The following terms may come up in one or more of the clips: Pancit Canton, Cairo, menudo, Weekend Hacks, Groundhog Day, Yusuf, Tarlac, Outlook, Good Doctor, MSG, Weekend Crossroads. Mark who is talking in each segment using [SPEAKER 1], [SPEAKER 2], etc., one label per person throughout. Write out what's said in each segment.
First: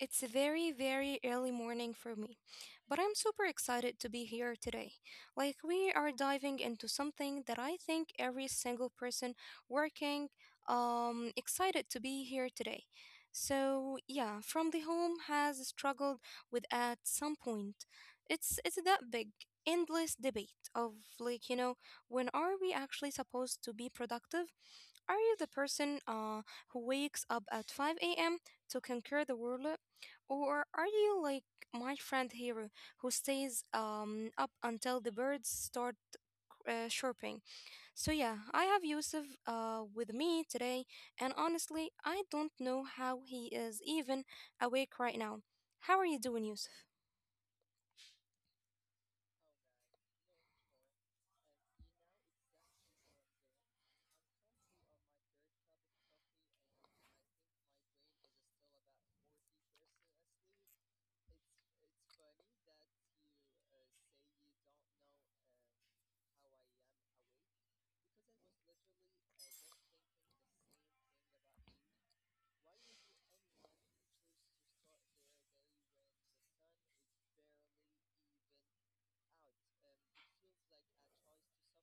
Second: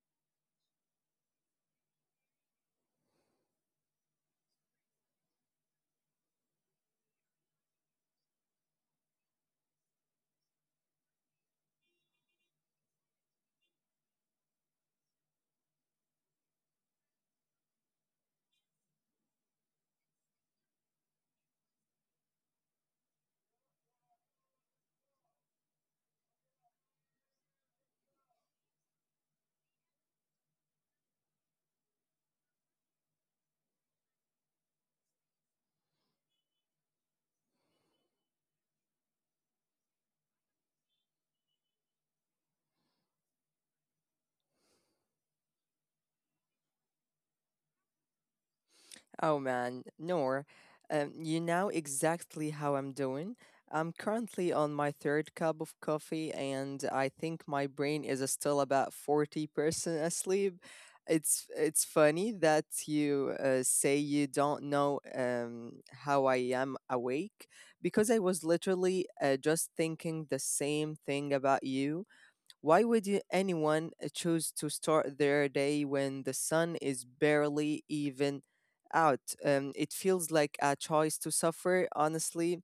[SPEAKER 1] It's a very, very early morning for me, but I'm super excited to be here today. We are diving into something that I think every single person working excited to be here today. So, yeah, from the home has struggled with at some point. It's that big endless debate of like, you know, when are we actually supposed to be productive? Are you the person who wakes up at 5 a.m. to conquer the world? Or are you like my friend here who stays up until the birds start chirping? So, yeah, I have Yusuf with me today, and honestly, I don't know how he is even awake right now. How are you doing, Yusuf?
[SPEAKER 2] Oh man, Noor, you know exactly how I'm doing. I'm currently on my third cup of coffee, and I think my brain is still about 40% asleep. It's funny that you say you don't know how I am awake because I was literally just thinking the same thing about you. Anyone choose to start their day when the sun is barely even out? It feels like a choice to suffer, honestly.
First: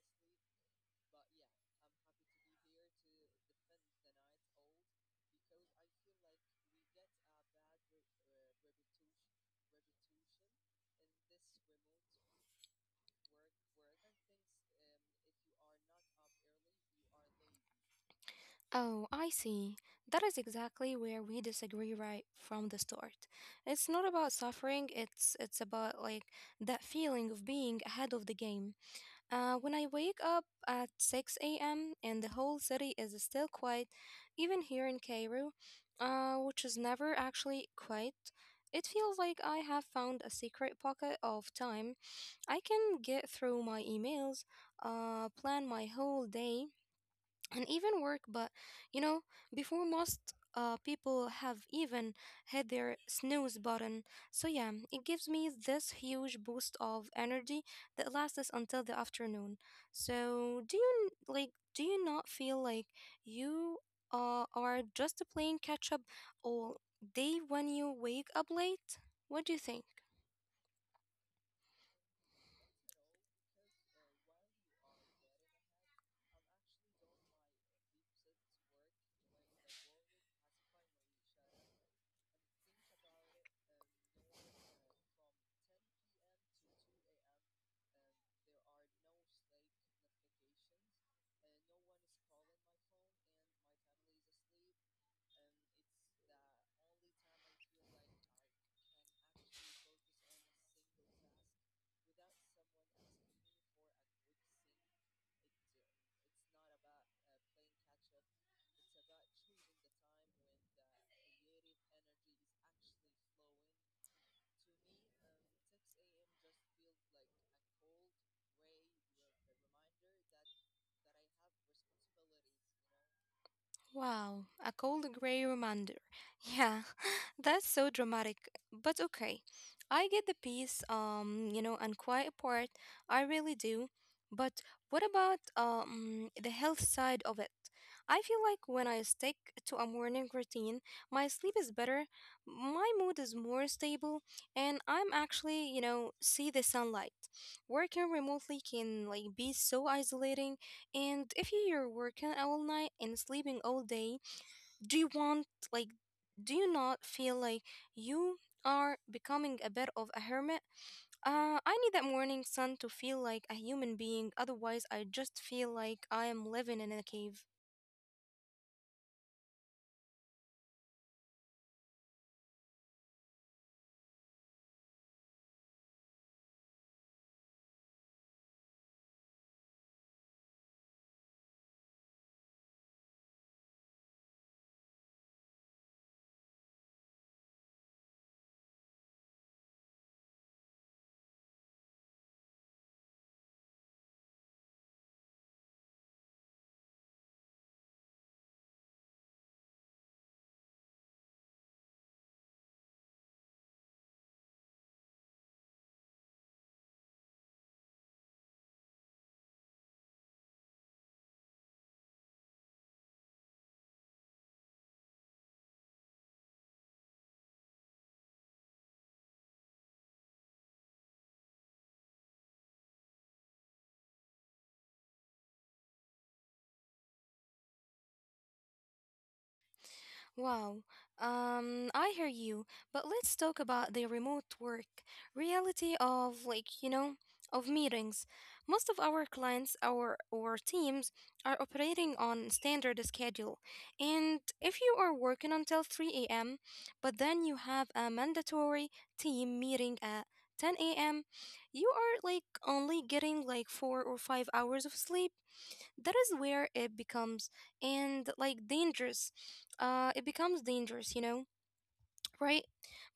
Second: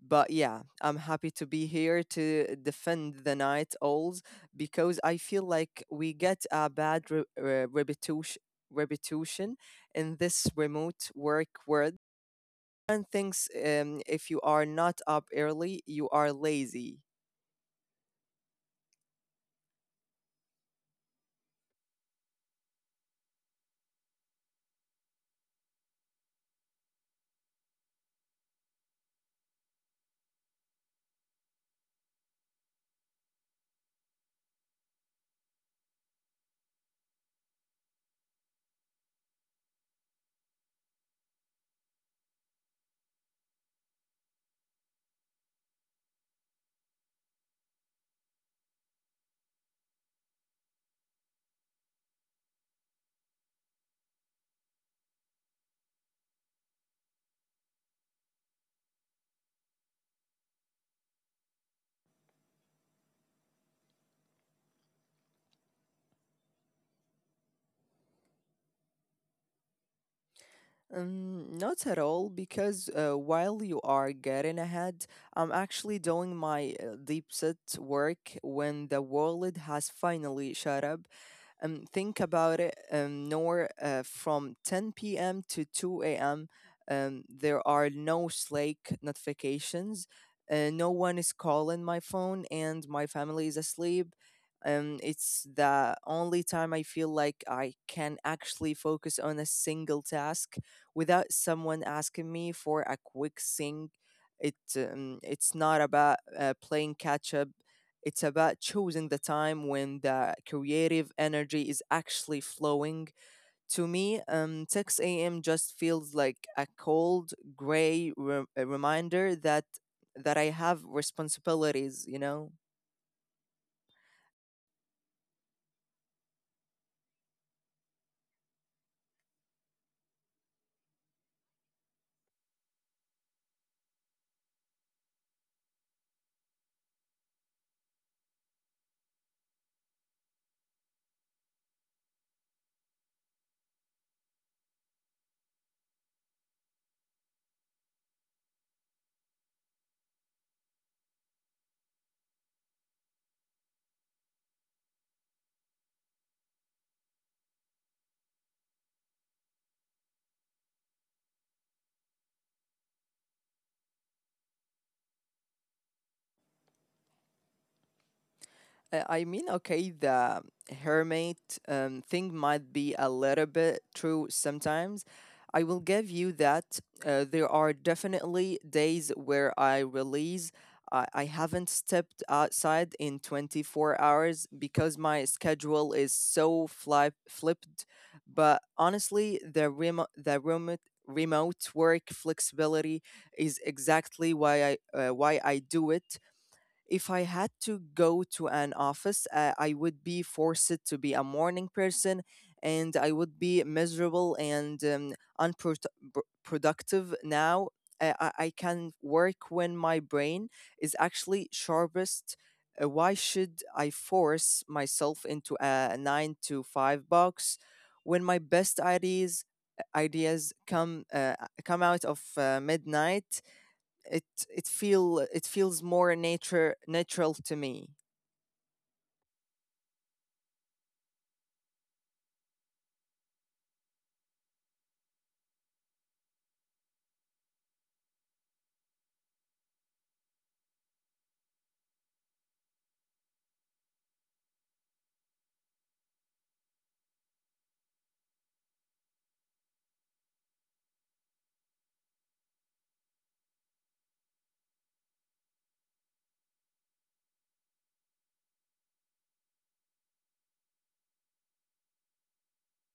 [SPEAKER 2] But yeah, I'm happy to be here to defend the night owls because I feel like we get a bad reputation in this remote work world. And thinks if you are not up early, you are lazy.
[SPEAKER 1] Oh, I see. That is exactly where we disagree right from the start. It's not about suffering, it's about that feeling of being ahead of the game. When I wake up at 6 a.m. and the whole city is still quiet, even here in Cairo, which is never actually quiet, it feels like I have found a secret pocket of time. I can get through my emails, plan my whole day, and even work, but you know before most people have even hit their snooze button. So yeah, it gives me this huge boost of energy that lasts until the afternoon. So like, do you not feel like you are just playing catch up all day when you wake up late? What do you think?
[SPEAKER 2] Not at all, because while you are getting ahead, I'm actually doing my deep set work when the world has finally shut up. Think about it. Nor, from 10 p.m. to 2 a.m., there are no Slack notifications. No one is calling my phone, and my family is asleep. It's the only time I feel like I can actually focus on a single task without someone asking me for a quick sing. It's not about playing catch up. It's about choosing the time when the creative energy is actually flowing. To me, 6 a.m. just feels like a cold, gray a reminder that I have responsibilities, you know.
[SPEAKER 1] Wow, a cold grey reminder. Yeah, that's so dramatic, but okay. I get the peace, and quiet part. I really do. But what about the health side of it? I feel like when I stick to a morning routine, my sleep is better, my mood is more stable, and I'm actually, see the sunlight. Working remotely can be so isolating, and if you're working all night and sleeping all day, do you want, like, do you not feel like you are becoming a bit of a hermit? I need that morning sun to feel like a human being, otherwise, I just feel like I am living in a cave.
[SPEAKER 2] I mean, okay, the hermit thing might be a little bit true sometimes. I will give you that. There are definitely days where I release. I haven't stepped outside in 24 hours because my schedule is so flipped. But honestly, the remote work flexibility is exactly why I do it. If I had to go to an office, I would be forced to be a morning person, and I would be miserable and unproductive now. I can work when my brain is actually sharpest. Why should I force myself into a nine to five box when my best ideas come come out of midnight. It feels more nature natural to me.
[SPEAKER 1] Wow. I hear you, but let's talk about the remote work reality of, of meetings. Most of our clients, our or teams are operating on standard schedule. And if you are working until 3 a.m., but then you have a mandatory team meeting at 10 a.m., you are only getting 4 or 5 hours of sleep. That is where it becomes and like dangerous it becomes dangerous, you know? Right.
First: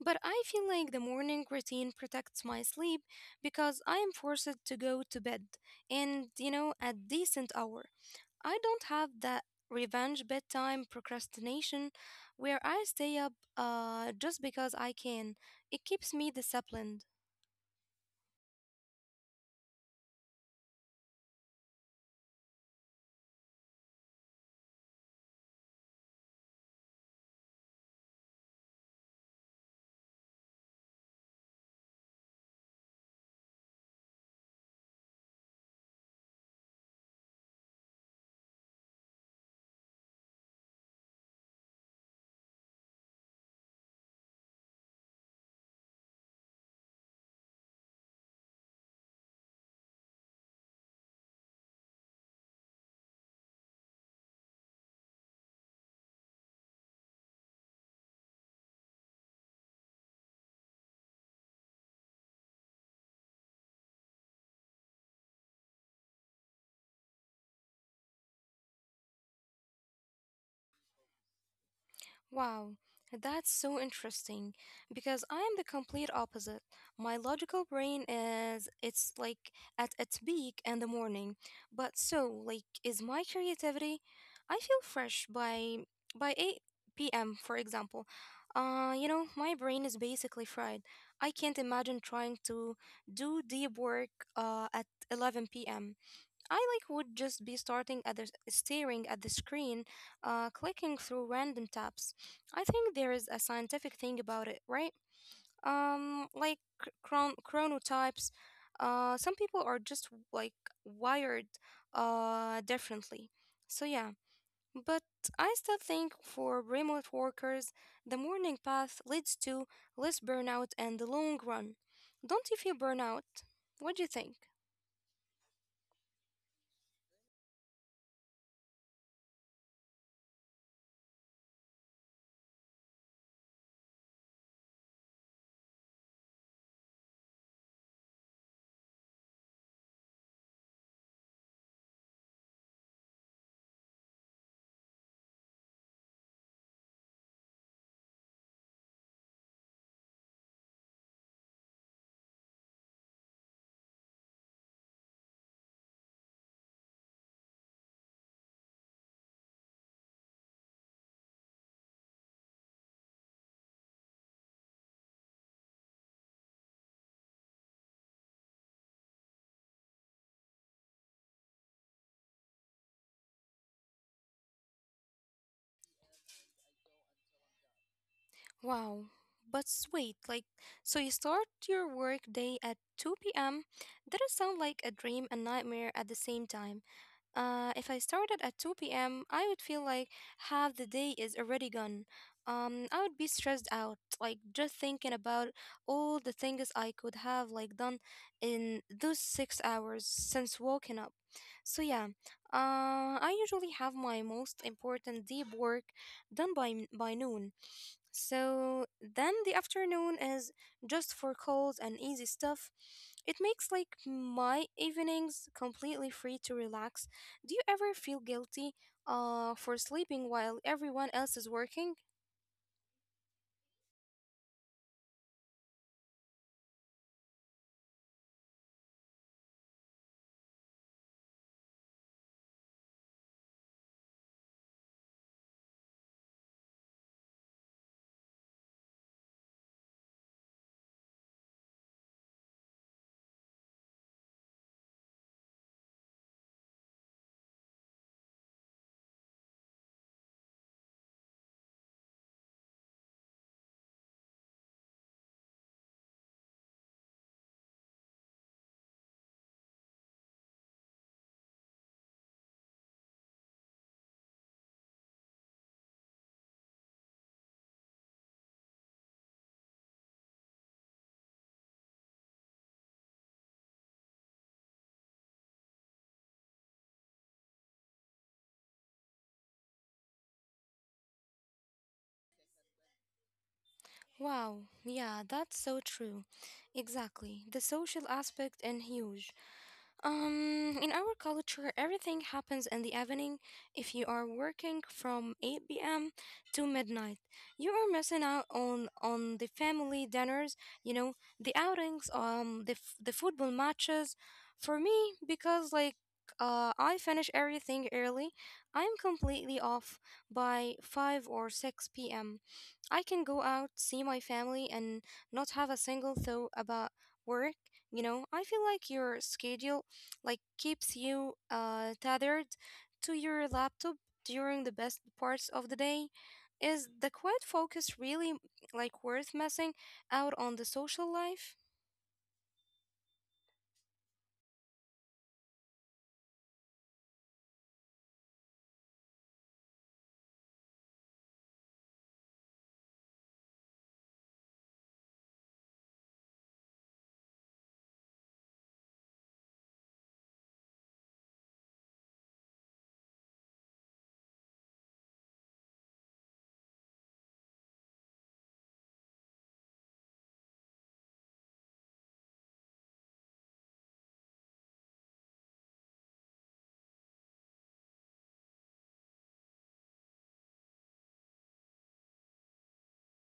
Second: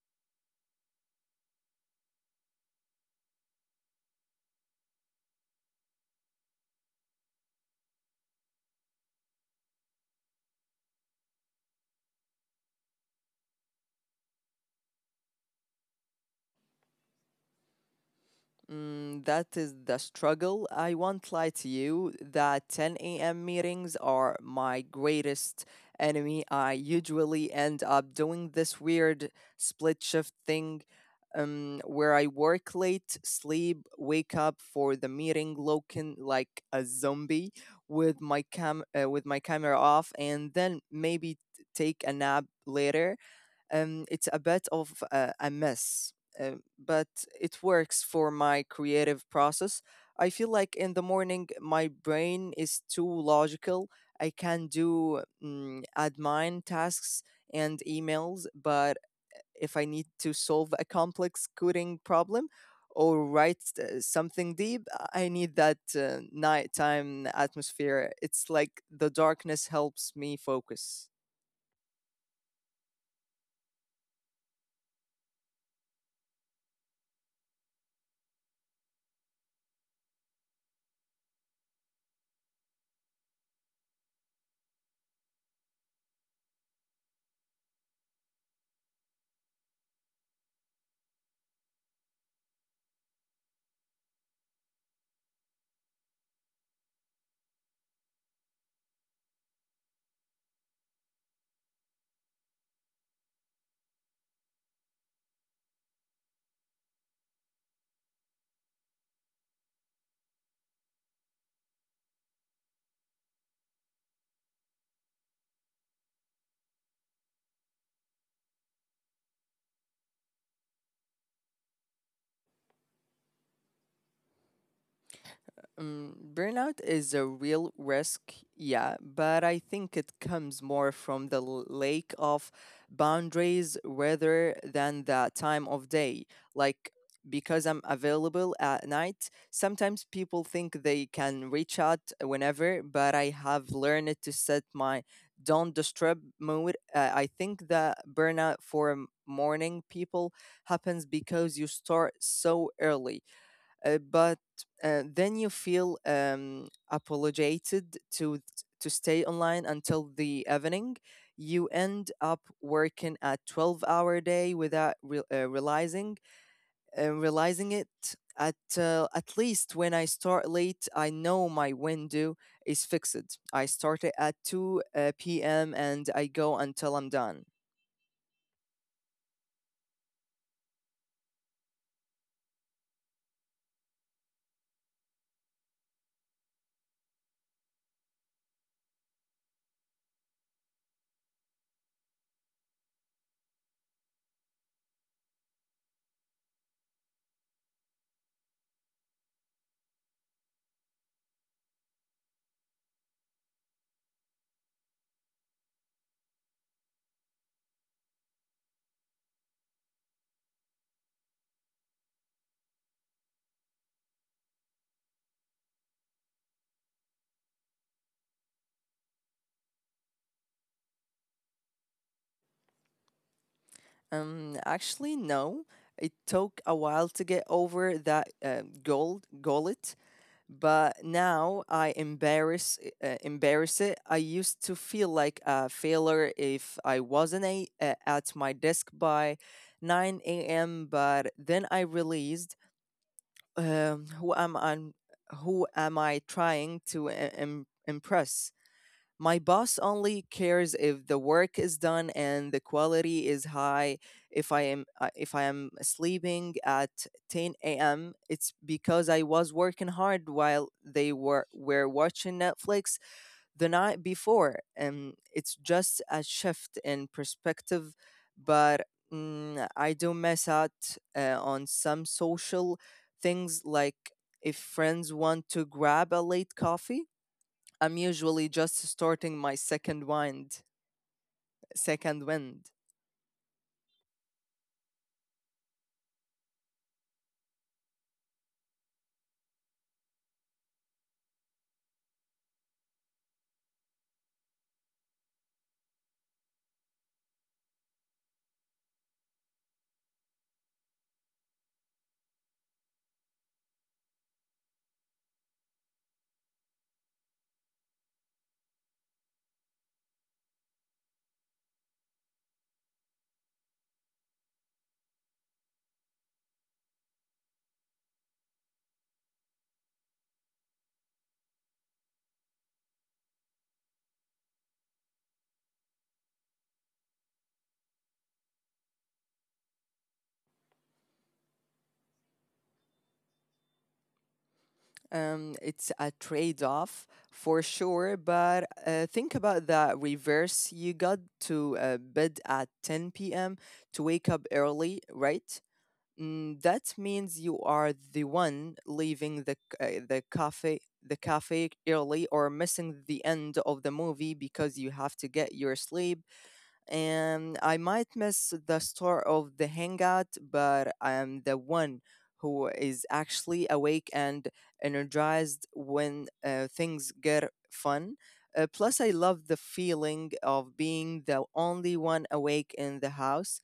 [SPEAKER 1] But I feel like the morning routine protects my sleep because I am forced to go to bed, and at decent hour. I don't have that revenge bedtime procrastination where I stay up just because I can. It keeps me disciplined.
[SPEAKER 2] Mm, that is the struggle. I won't lie to you that 10 a.m. meetings are my greatest enemy. I usually end up doing this weird split shift thing, where I work late, sleep, wake up for the meeting looking like a zombie with my camera off, and then maybe take a nap later. It's a bit of a mess, but it works for my creative process. I feel like in the morning, my brain is too logical. I can do mm, admin tasks and emails, but if I need to solve a complex coding problem, or write something deep, I need that nighttime atmosphere. It's like the darkness helps me focus.
[SPEAKER 1] Wow, that's so interesting because I am the complete opposite. My logical brain is it's like at its peak in the morning. But so is my creativity. I feel fresh by 8 p.m. for example. You know, my brain is basically fried. I can't imagine trying to do deep work at 11 p.m. I would just be starting at the s- staring at the screen, clicking through random tabs. I think there is a scientific thing about it, right? Like, chronotypes. Some people are just wired differently. So yeah, but I still think for remote workers, the morning path leads to less burnout and the long run. Don't you feel burnout? What do you think?
[SPEAKER 2] Mm, burnout is a real risk, yeah, but I think it comes more from the lack of boundaries rather than the time of day. Like, because I'm available at night, sometimes people think they can reach out whenever, but I have learned to set my don't disturb mode. I think the burnout for morning people happens because you start so early, but then you feel apologeted to stay online until the evening. You end up working a 12-hour day without realizing it. At least when I start late, I know my window is fixed. I start it at two p.m. and I go until I'm done.
[SPEAKER 1] Wow. But s- wait, like, So you start your work day at 2 p.m. That does sound like a dream and nightmare at the same time. If I started at 2 p.m., I would feel like half the day is already gone. I would be stressed out, like just thinking about all the things I could have done in those 6 hours since waking up. So yeah, I usually have my most important deep work done by noon. So then the afternoon is just for calls and easy stuff. It makes my evenings completely free to relax. Do you ever feel guilty for sleeping while everyone else is working?
[SPEAKER 2] Actually, no. It took a while to get over that, goal it, but now I embarrass it. I used to feel like a failure if I wasn't at my desk by 9 a.m. But then I realized, um, who am I, who am I trying to impress? My boss only cares if the work is done and the quality is high. If I am sleeping at 10 a.m., it's because I was working hard while they were watching Netflix the night before. And it's just a shift in perspective, but mm, I do miss out on some social things, like if friends want to grab a late coffee, I'm usually just starting my second wind.
[SPEAKER 1] Wow, yeah, that's so true. Exactly. The social aspect and huge. In our culture, everything happens in the evening. If you are working from 8 p.m. to midnight, you are missing out on the family dinners, you know, the outings, the football matches. For me, because I finish everything early, I'm completely off by 5 or 6 p.m. I can go out, see my family, and not have a single thought about work. You know, I feel like your schedule keeps you tethered to your laptop during the best parts of the day? Is the quiet focus really worth messing out on the social life?
[SPEAKER 2] It's a trade off for sure, but think about that reverse. You got to bed at 10 p.m. to wake up early, right? Mm, that means you are the one leaving the the cafe early or missing the end of the movie because you have to get your sleep, and I might miss the start of the hangout, but I am the one who is actually awake and energized when things get fun. Plus, I love the feeling of being the only one awake in the house.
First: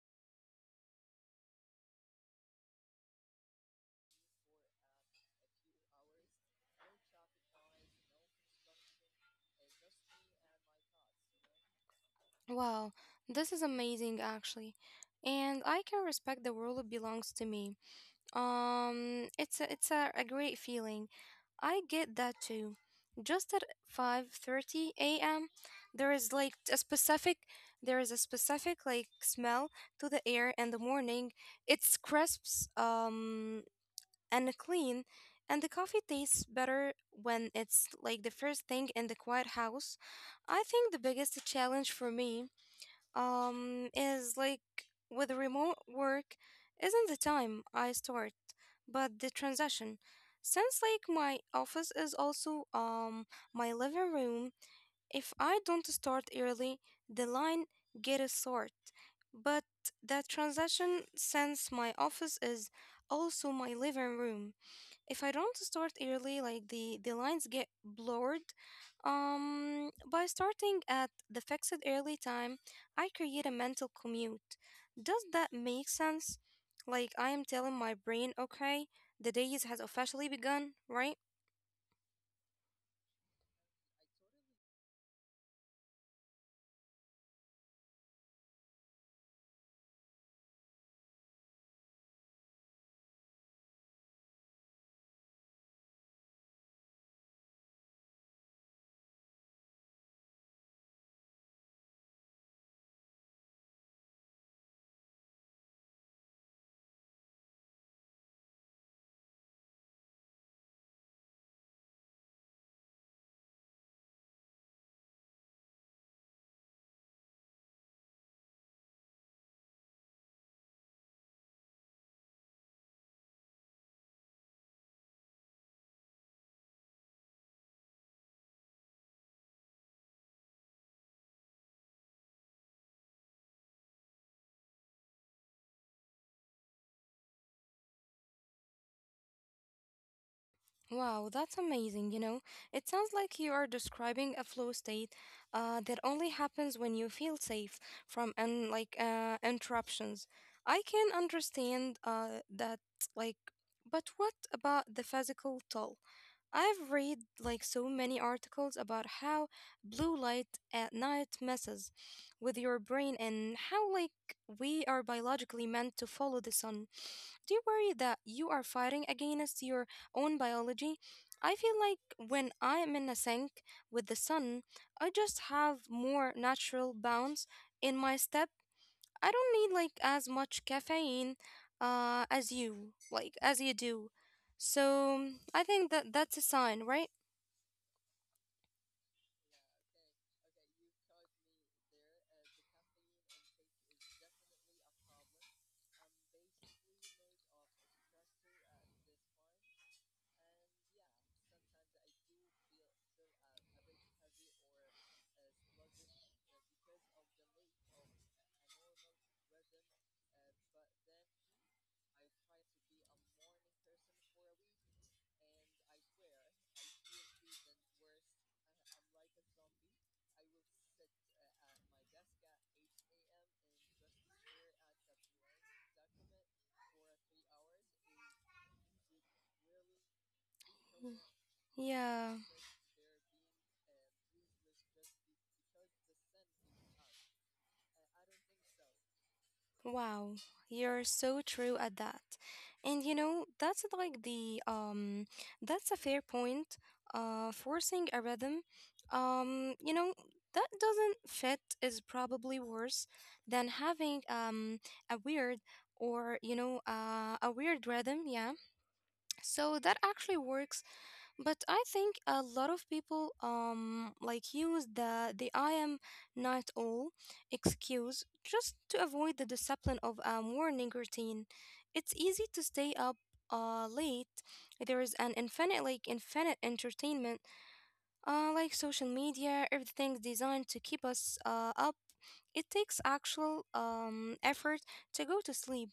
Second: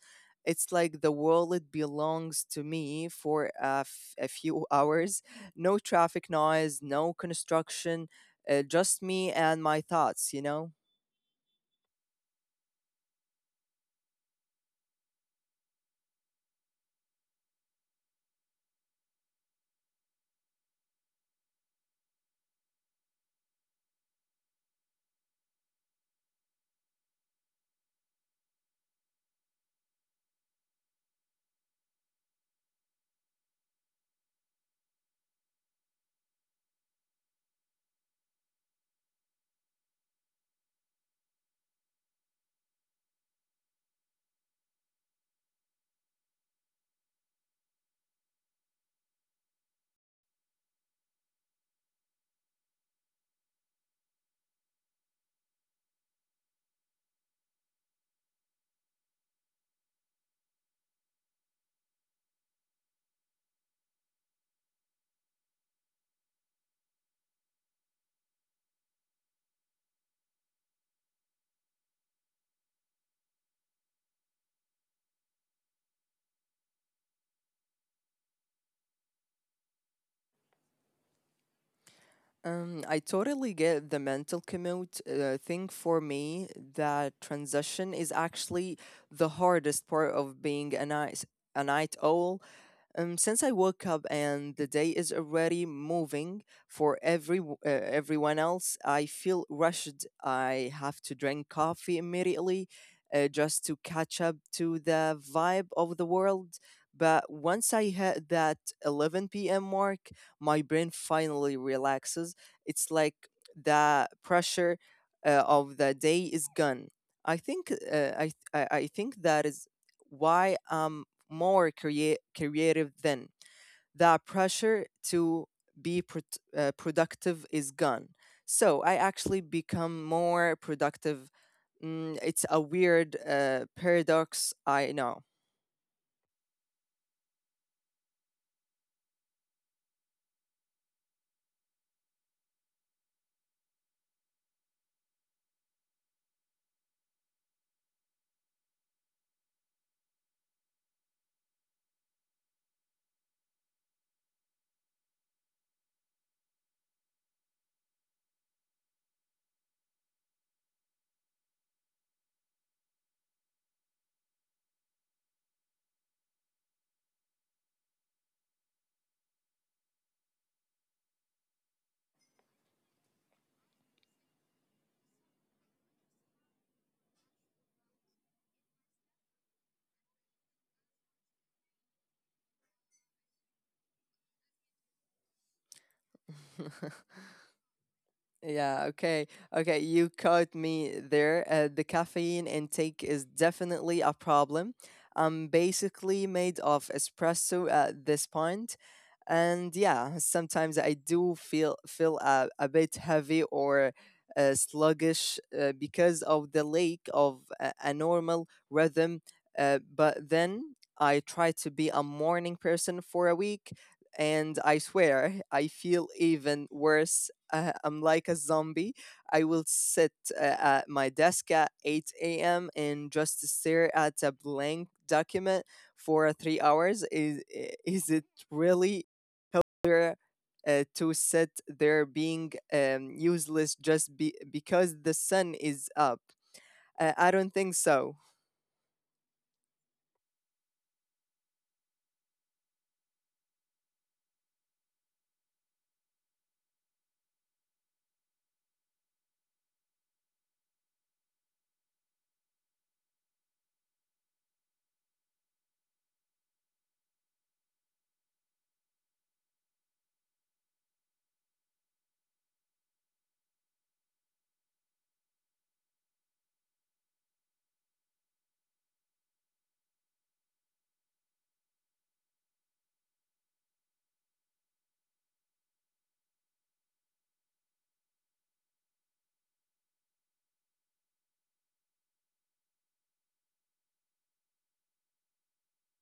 [SPEAKER 2] It's like the world belongs to me for a few hours. No traffic noise, no construction, just me and my thoughts, you know?
[SPEAKER 1] Wow, this is amazing actually. And I can respect the world belongs to me. It's a great feeling. I get that too. Just at 5:30 a.m., there is like a specific there is a specific smell to the air in the morning. It's crisps and clean, and the coffee tastes better when it's the first thing in the quiet house. I think the biggest challenge for me is with remote work isn't the time I start, but the transaction. Since like my office is also my living room, if I don't start early, the line gets short. But that transaction, since my office is also my living room, if I don't start early, the lines get blurred. By starting at the fixed early time, I create a mental commute. Does that make sense? Like I am telling my brain, okay, the days has officially begun, right?
[SPEAKER 2] I totally get the mental commute thing. For me, that transition is actually the hardest part of being a night owl. Since I woke up and the day is already moving for everyone else, I feel rushed. I have to drink coffee immediately, just to catch up to the vibe of the world. But once I hit that 11 p.m. mark, my brain finally relaxes. It's like the pressure of the day is gone. I think that is why I'm more creative then. That pressure to be prot productive is gone. So I actually become more productive. Mm, it's a weird paradox, I know.
[SPEAKER 1] Wow, that's amazing. You know, it sounds like you are describing a flow state that only happens when you feel safe from and interruptions. I can understand that, like, but what about the physical toll? I've read so many articles about how blue light at night messes with your brain and how we are biologically meant to follow the sun. Do you worry that you are fighting against your own biology? I feel like when I am in a sink with the sun, I just have more natural bounce in my step. I don't need as much caffeine as you do. So I think that that's a sign, right?
[SPEAKER 2] Yeah, okay. Okay, you caught me there. The caffeine intake is definitely a problem. I'm basically made of espresso at this point. And yeah, sometimes I do feel a bit heavy or sluggish because of the lack of a normal rhythm. But then I try to be a morning person for a week, and I swear I feel even worse. I'm like a zombie. I will sit at my desk at 8 a.m. and just stare at a blank document for 3 hours. Is it really there
[SPEAKER 1] Mm.
[SPEAKER 2] to sit there
[SPEAKER 1] Yeah.
[SPEAKER 2] being useless just because the sun is up? I don't think so.
[SPEAKER 1] Wow, you're so true at that. And you know, that's like the that's a fair point. Uh, forcing a rhythm, um, you know, that doesn't fit is probably worse than having a weird, or a weird rhythm, yeah. So that actually works, but I think a lot of people use the "I am not all" excuse just to avoid the discipline of a morning routine. It's easy to stay up late. There is an infinite like infinite entertainment, like social media. Everything's designed to keep us up. It takes actual effort to go to sleep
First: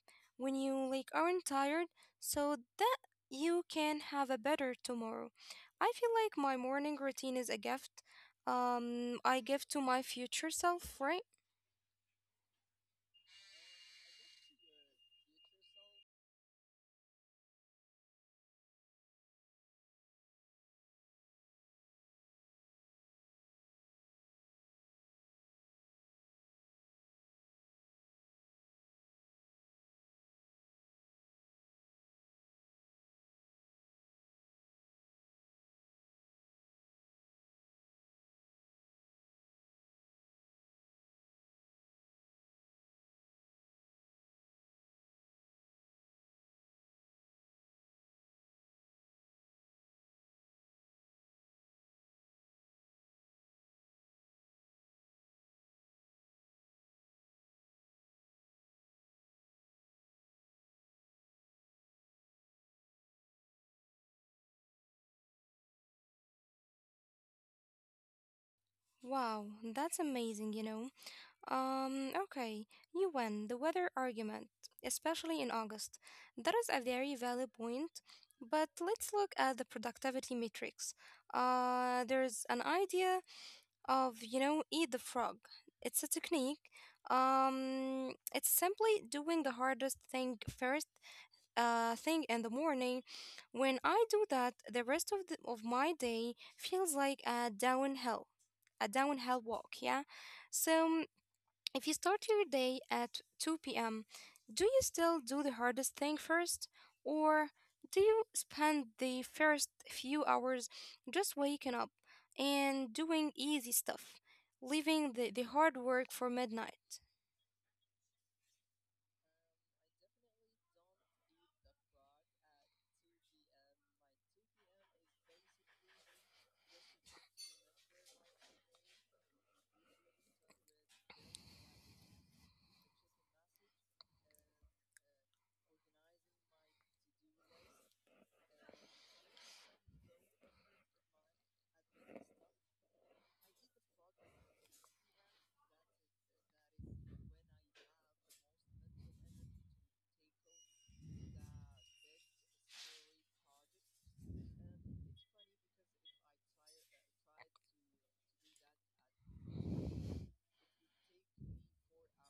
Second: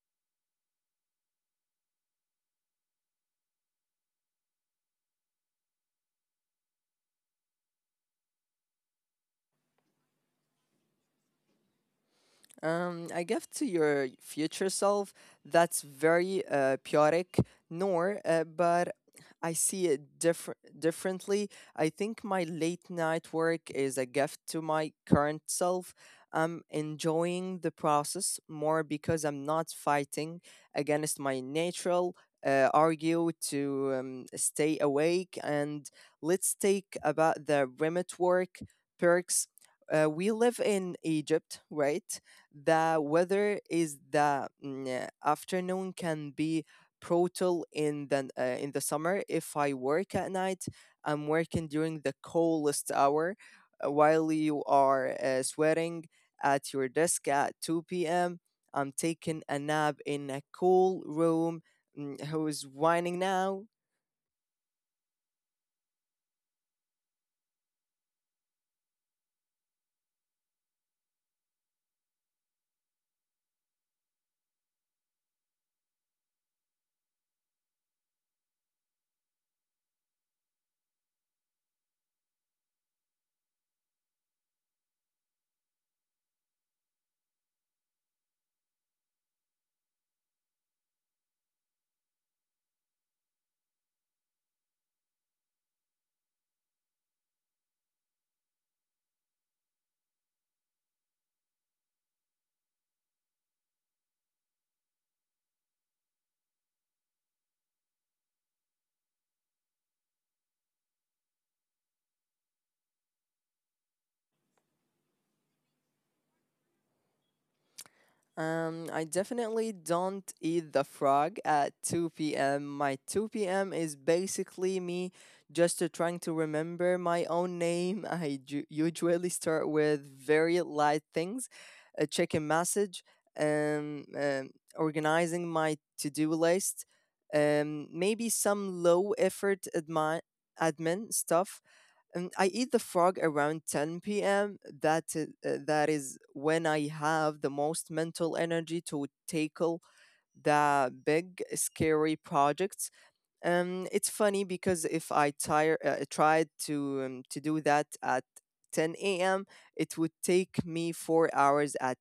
[SPEAKER 1] when you aren't tired, so that you can have a better tomorrow. I feel like my morning routine is a gift. I give to my future self, right?
[SPEAKER 2] I guess to your future self, that's very chaotic, nor, but I see it differently. I think my late night work is a gift to my current self. I'm enjoying the process more because I'm not fighting against my natural argue to stay awake. And let's take about the remote work perks. We live in Egypt, right? The weather is afternoon can be brutal in the summer. If I work at night, I'm working during the coldest hour, while you are sweating at your desk at 2 p.m. I'm taking a nap in a cool room. Mm, who's whining now?
[SPEAKER 1] Wow, that's amazing, you know. Okay, you win the weather argument, especially in August. That is a very valid point, but let's look at the productivity matrix. There's an idea of, you know, eat the frog. It's a technique. It's simply doing the hardest thing first, thing in the morning. When I do that, the rest of of my day feels like a downhill walk, yeah? So if you start your day at 2 p.m., do you still do the hardest thing first? Or do you spend the first few hours just waking up and doing easy stuff, leaving the hard work for midnight?
[SPEAKER 2] I definitely don't eat the frog at 2 p.m. My 2 p.m. is basically me just trying to remember my own name. Usually start with very light things, checking message, um, um, organizing my to-do list, maybe some low effort admin stuff. I eat the frog around 10 p.m. That is when I have the most mental energy to tackle the big scary projects. It's funny because if I tire tried to do that at 10 a.m., it would take me 4 hours. At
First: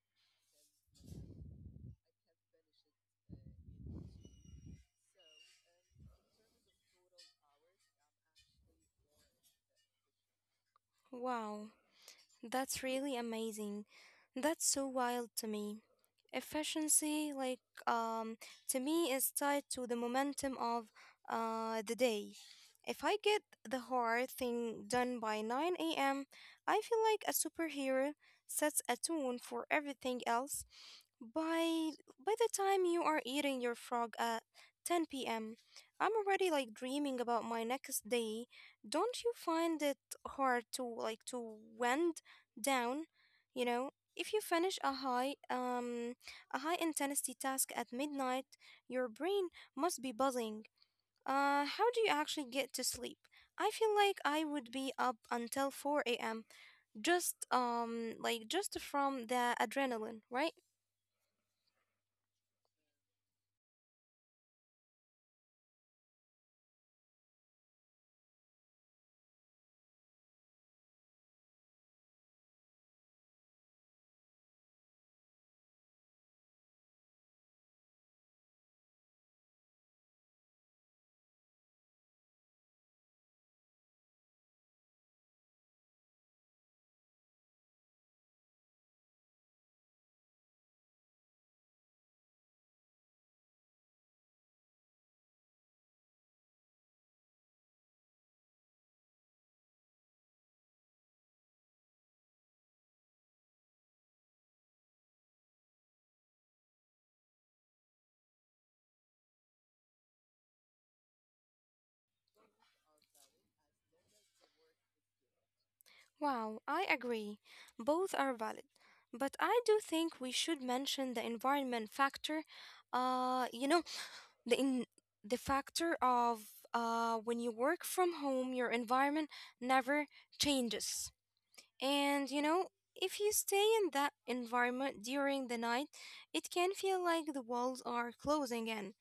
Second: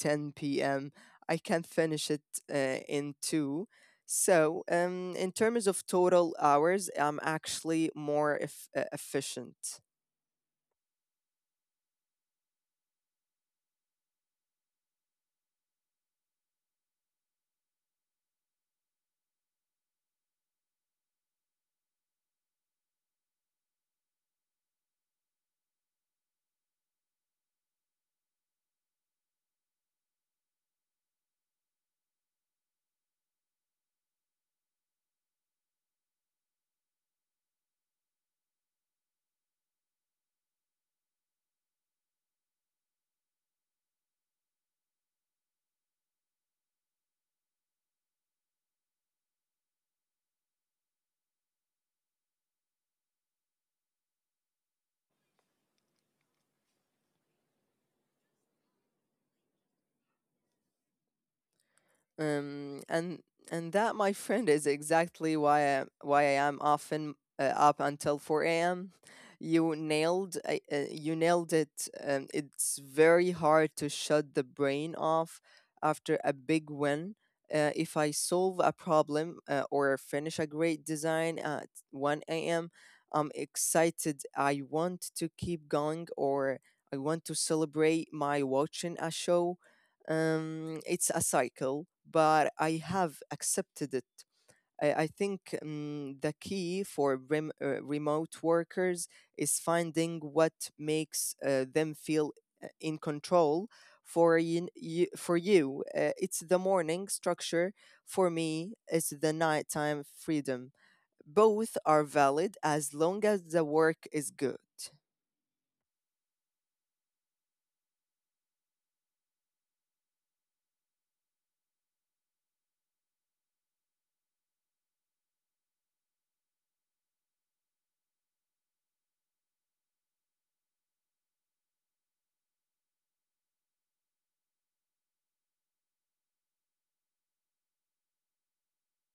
[SPEAKER 2] 10 p.m., I can finish it, uh, in two. So, in terms of total hours, I'm actually more efficient.
[SPEAKER 1] Wow, that's really amazing. That's so wild to me. Efficiency, um, to me, is tied to the momentum of the day. If I get the hard thing done by 9 a.m., I feel like a superhero sets a tone for everything else. By by the time you are eating your frog at 10 p.m., I'm already dreaming about my next day. Don't you find it hard to to wind down? You know, if you finish a high intensity task at midnight, your brain must be buzzing. How do you actually get to sleep? I feel like I would be up until 4 a.m. just from the adrenaline, right?
[SPEAKER 2] Um, and and that, my friend, is exactly why I am often up until 4 a.m. You nailed it. It's very hard to shut the brain off after a big win. If I solve a problem or finish a great design at 1 a.m., I'm excited. I want to keep going, or I want to celebrate my watching a show. It's a cycle, but I have accepted it. I think The key for remote workers is finding what makes them feel in control. For you, it's the morning structure. For me, it's the nighttime freedom. Both are valid as long as the work is good.
[SPEAKER 1] Wow, I agree. Both are valid. But I do think we should mention the environment factor. Uh, you know, the in the factor of when you work from home, your environment never changes. And if you stay in that environment during the night, it can feel like the walls are closing in.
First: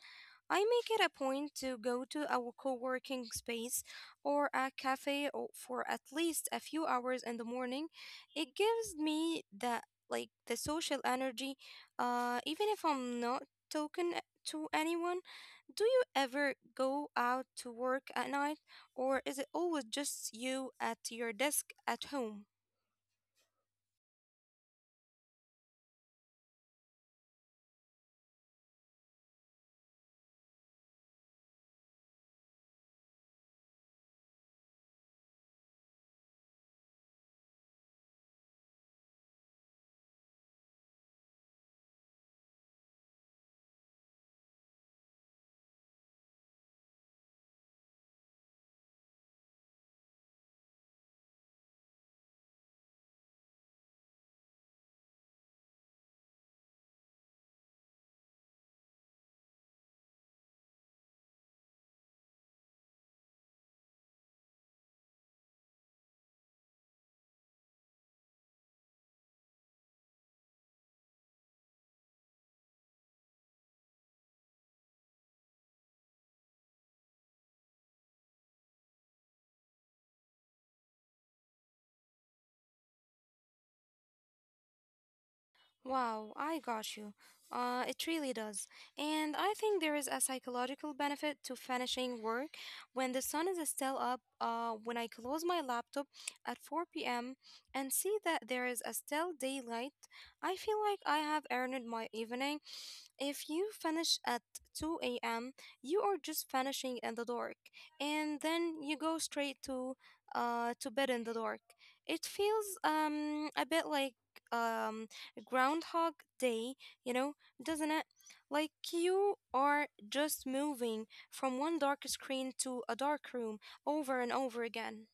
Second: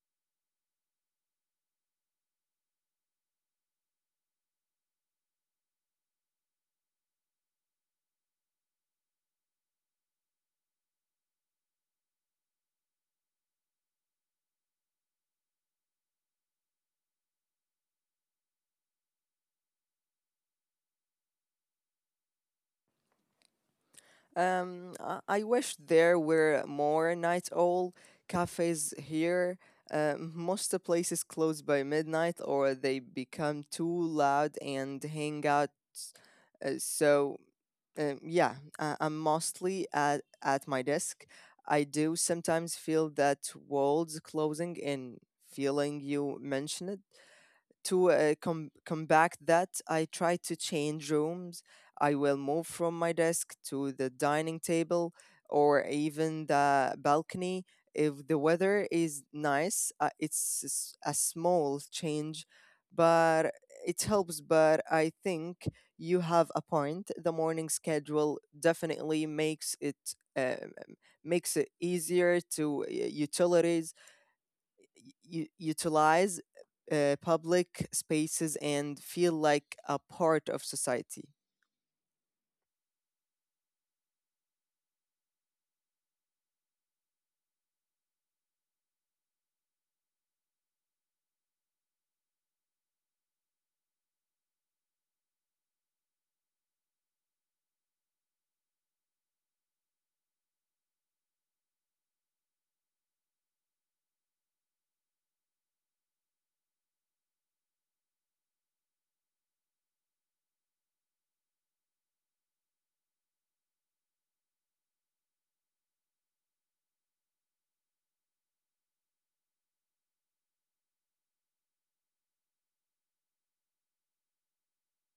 [SPEAKER 1] I make it a point to go to a co working space or a cafe for at least a few hours in the morning. It gives me the social energy, even if I'm not talking a- to anyone. Do you ever go out to work at night, or is it always just you at your desk at home?
[SPEAKER 2] I wish there were more night owl cafes here. Most of places close by midnight or they become too loud and hang out. Uh, so, I'm mostly at my desk. I do sometimes feel that world's closing in feeling you mentioned to combat that, I try to change rooms. I will move from my desk to the dining table or even the balcony. If the weather is nice, it's a small change, but it helps. But I think you have a point. The morning schedule definitely makes it uh, makes it easier to utilize public spaces and feel like a part of society.
[SPEAKER 1] Wow, I got you. It really does. And I think there is a psychological benefit to finishing work when the sun is still up. When I close my laptop at 4 p.m. and see that there is a still daylight, I feel like I have earned my evening if you finish at 2 a.m., you are just finishing in the dark, and then you go straight to to bed in the dark. It feels a bit like um Groundhog Day, you know, doesn't it? Like you are just moving from one dark screen to a dark room over and over again.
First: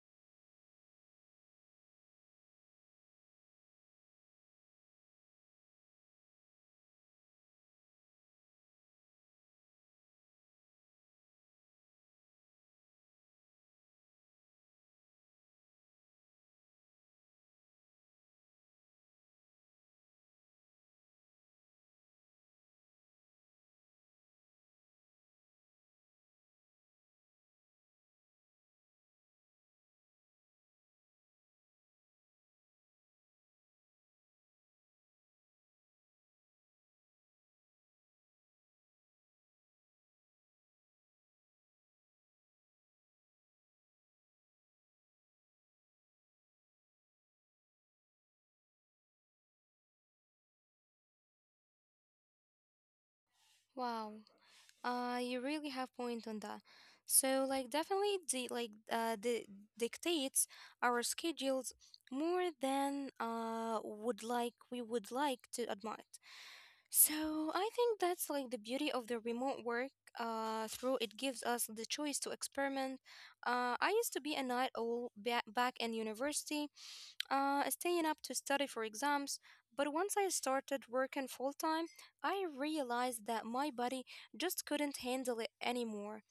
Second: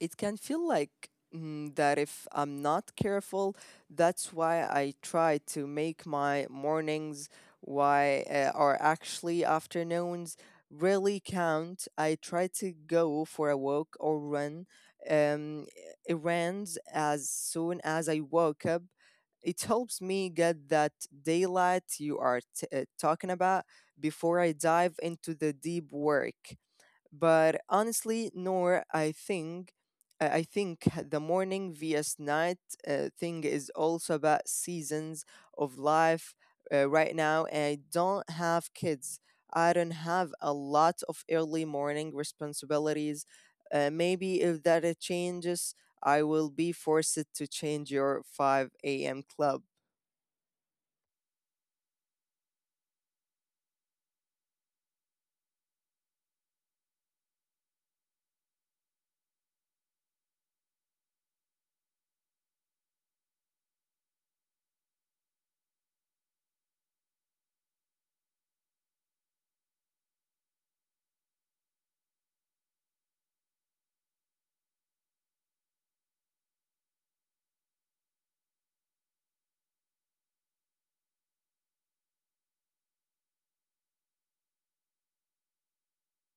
[SPEAKER 2] It can feel like that if I'm not careful, that's why I try to make my mornings why or actually afternoons really count. I try to go for a walk or run um runs as soon as I woke up. It helps me get that daylight you are talking about before I dive into the deep work. But honestly, Nor, I think the morning vs night thing is also about seasons of life. Right now, I don't have kids. I don't have a lot of early morning responsibilities. Maybe if that changes, I will be forced to change your 5 a.m. club.
[SPEAKER 1] Wow. You really have point on that. So definitely the dictates our schedules more than would like we would like to admit. So I think that's the beauty of the remote work through it gives us the choice to experiment. I used to be a night owl back in university staying up to study for exams. But once I started working full time, I realized that my body just couldn't handle it anymore.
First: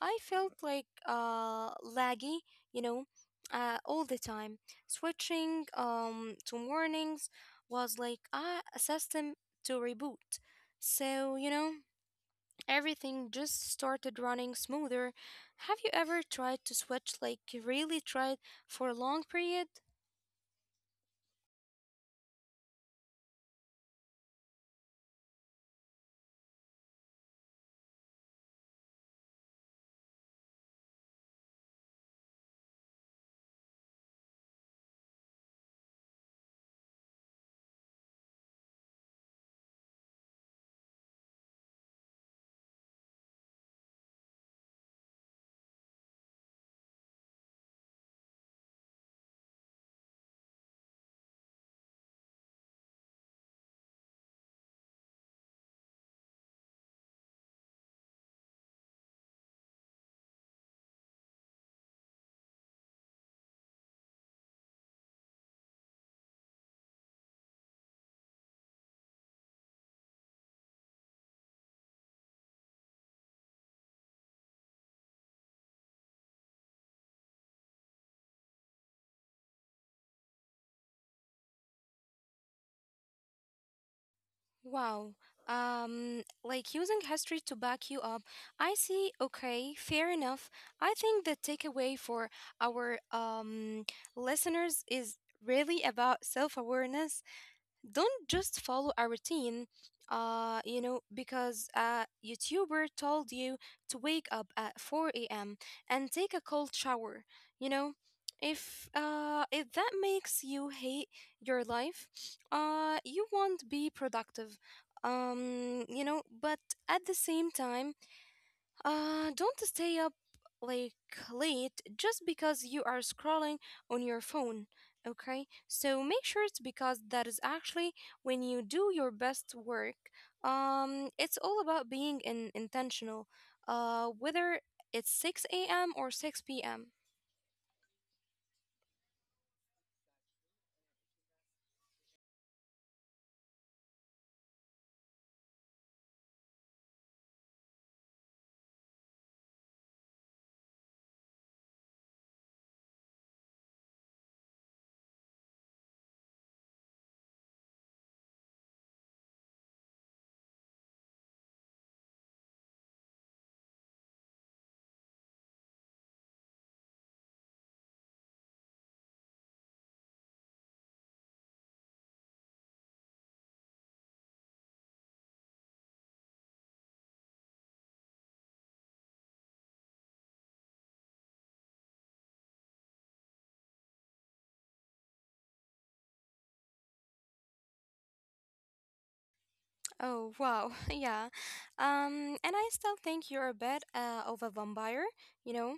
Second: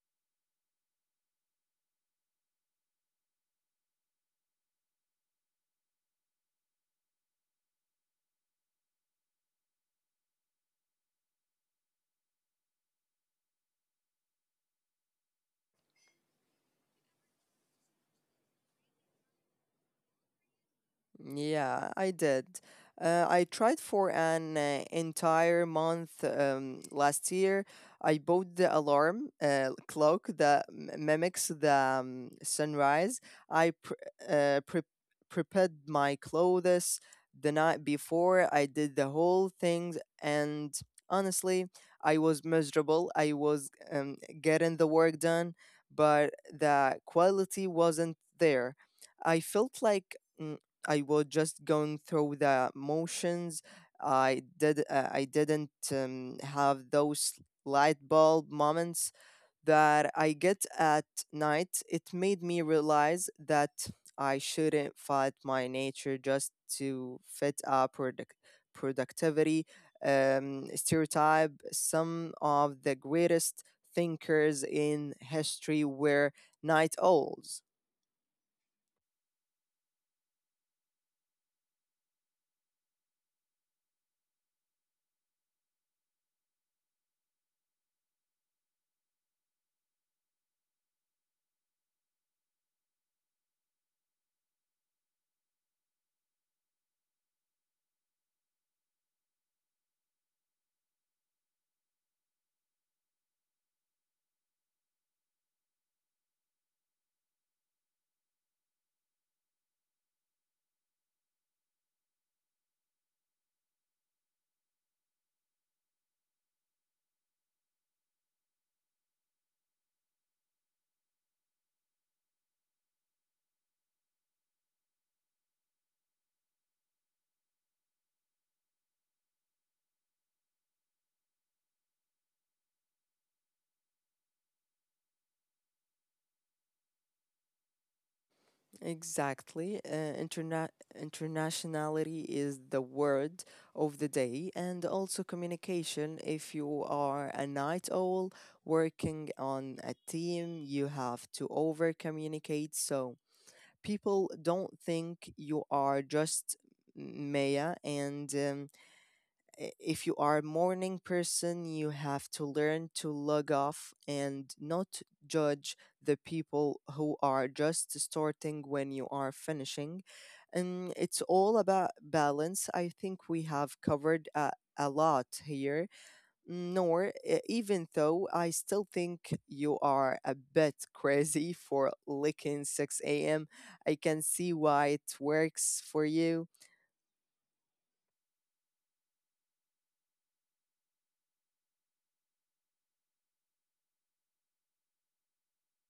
[SPEAKER 1] I felt like laggy, you know, all the time. Switching to mornings was like a system to reboot. So, everything just started running smoother. Have you ever tried to switch, like, really tried for a long period?
[SPEAKER 2] Yeah, I did. I tried for an entire month last year. I bought the alarm clock that mimics the sunrise. I pr pre prepared my clothes the night before. I did the whole thing, and honestly, I was miserable. I was getting the work done, but the quality wasn't there. I felt like. mm, I was just going through the motions. I did. I didn't have those light bulb moments that I get at night. It made me realize that I shouldn't fight my nature just to fit a productivity stereotype. Some of the greatest thinkers in history were night owls.
[SPEAKER 1] Wow. Using history to back you up. I see. Okay, fair enough. I think the takeaway for our listeners is really about self-awareness. Don't just follow a routine because a youtuber told you to wake up at 4 a.m. and take a cold shower. You know if uh if that makes you hate your life, you won't be productive. But at the same time, don't stay up like late just because you are scrolling on your phone. Okay, so make sure it's because that is actually when you do your best work. It's all about being intentional. Whether it's 6 a.m. or 6 p.m.
[SPEAKER 2] Exactly. Interna- Internationality is the word of the day, and also communication. If you are a night owl working on a team, you have to over communicate so people don't think you are just Maya and if you are a morning person, you have to learn to log off and not judge the people who are just starting when you are finishing. And it's all about balance. I think we have covered a lot here. Nor, even though I still think you are a bit crazy for licking 6 a.m., I can see why it works for you.
[SPEAKER 1] Oh wow, yeah. And I still think you're a bit of a vampire, you know.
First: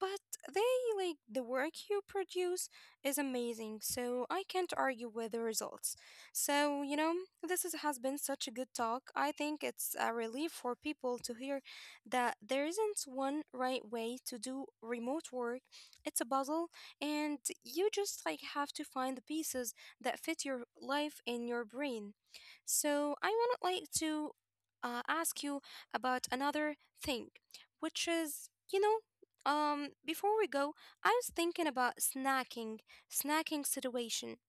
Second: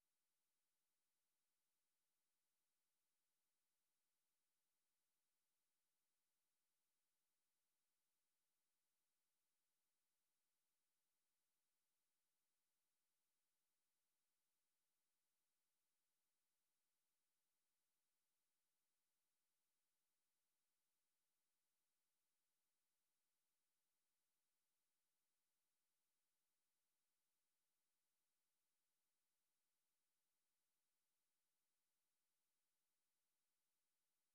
[SPEAKER 1] But they like the work you produce is amazing, so I can't argue with the results. So, this is, has been such a good talk. I think it's a relief for people to hear that there isn't one right way to do remote work. It's a puzzle, and you just have to find the pieces that fit your life and your brain. So, I want to ask you about another thing, which is, before we go, I was thinking about snacking situation.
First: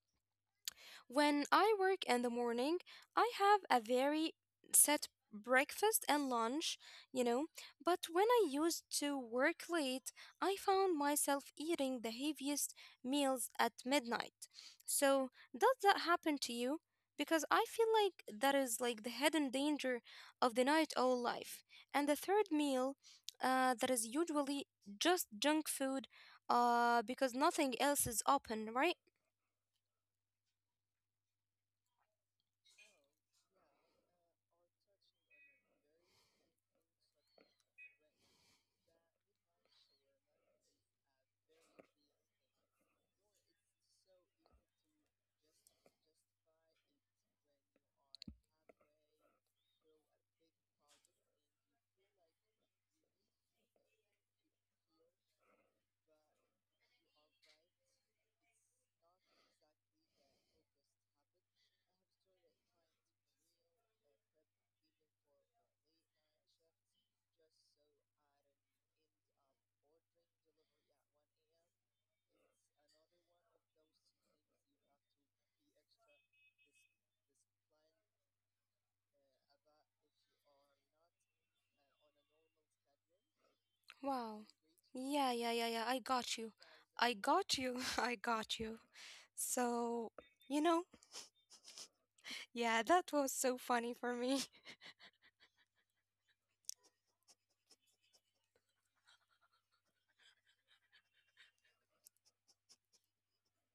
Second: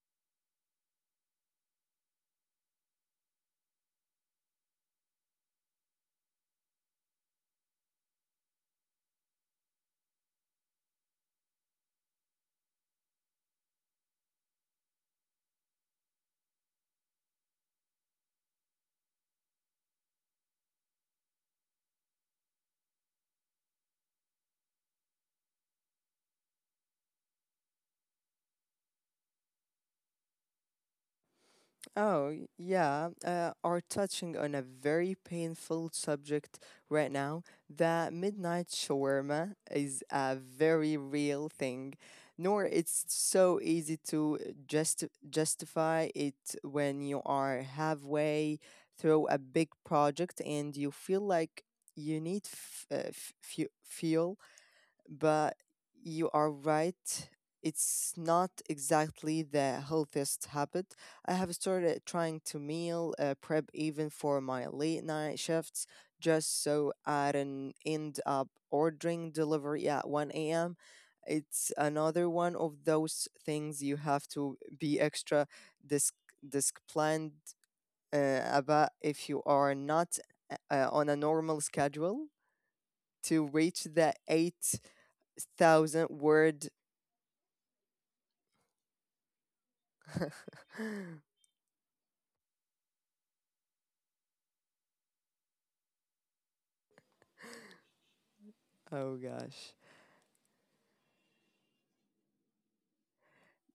[SPEAKER 1] When I work in the morning, I have a very set breakfast and lunch, you know. But when I used to work late, I found myself eating the heaviest meals at midnight. So, does that happen to you? Because I feel like that is the hidden danger of the night owl life. And the third meal, that is usually just junk food, because nothing else is open, right?
[SPEAKER 2] Oh, yeah, are touching on a very painful subject right now. The midnight shawarma is a very real thing, nor it's so easy to just justify it when you are halfway through a big project and you feel like you need fuel but you are right. It's not exactly the healthiest habit. I have started trying to meal prep even for my late night shifts, just so I don't end up ordering delivery at 1 a.m. It's another one of those things you have to be extra disc- disciplined about if you are not on a normal schedule to reach the
[SPEAKER 1] Wow. Yeah, yeah, yeah, yeah.
[SPEAKER 2] 8,000
[SPEAKER 1] I got you.
[SPEAKER 2] word.
[SPEAKER 1] I got you. I got you. So, you know, yeah, that was so funny for me.
[SPEAKER 2] Oh gosh.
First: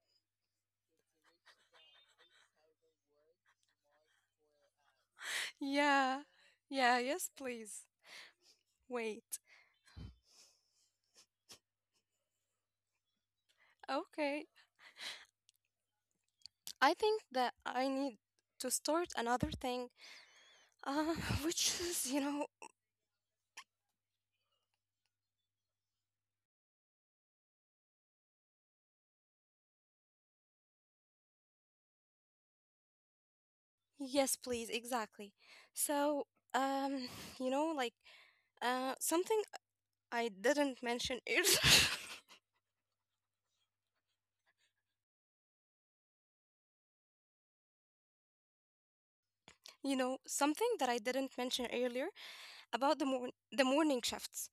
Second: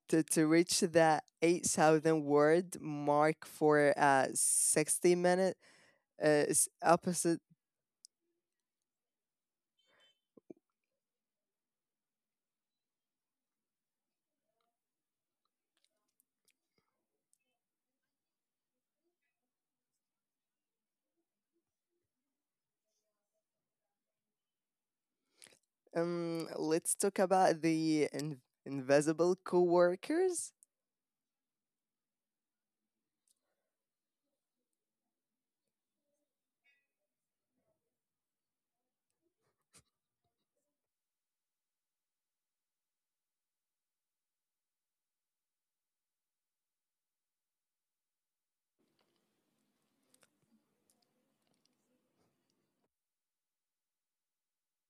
[SPEAKER 2] To reach the 8,000 word mark for 60 minute
[SPEAKER 1] Yeah.
[SPEAKER 2] is
[SPEAKER 1] Yeah, yes,
[SPEAKER 2] opposite.
[SPEAKER 1] please. Wait. Okay. I think that I need to start another thing, uh, which is,
[SPEAKER 2] Let's talk about the invisible coworkers.
[SPEAKER 1] yes, please, exactly. So, um, you know, like, something I didn't mention earlier, something that I didn't mention earlier about the morning shifts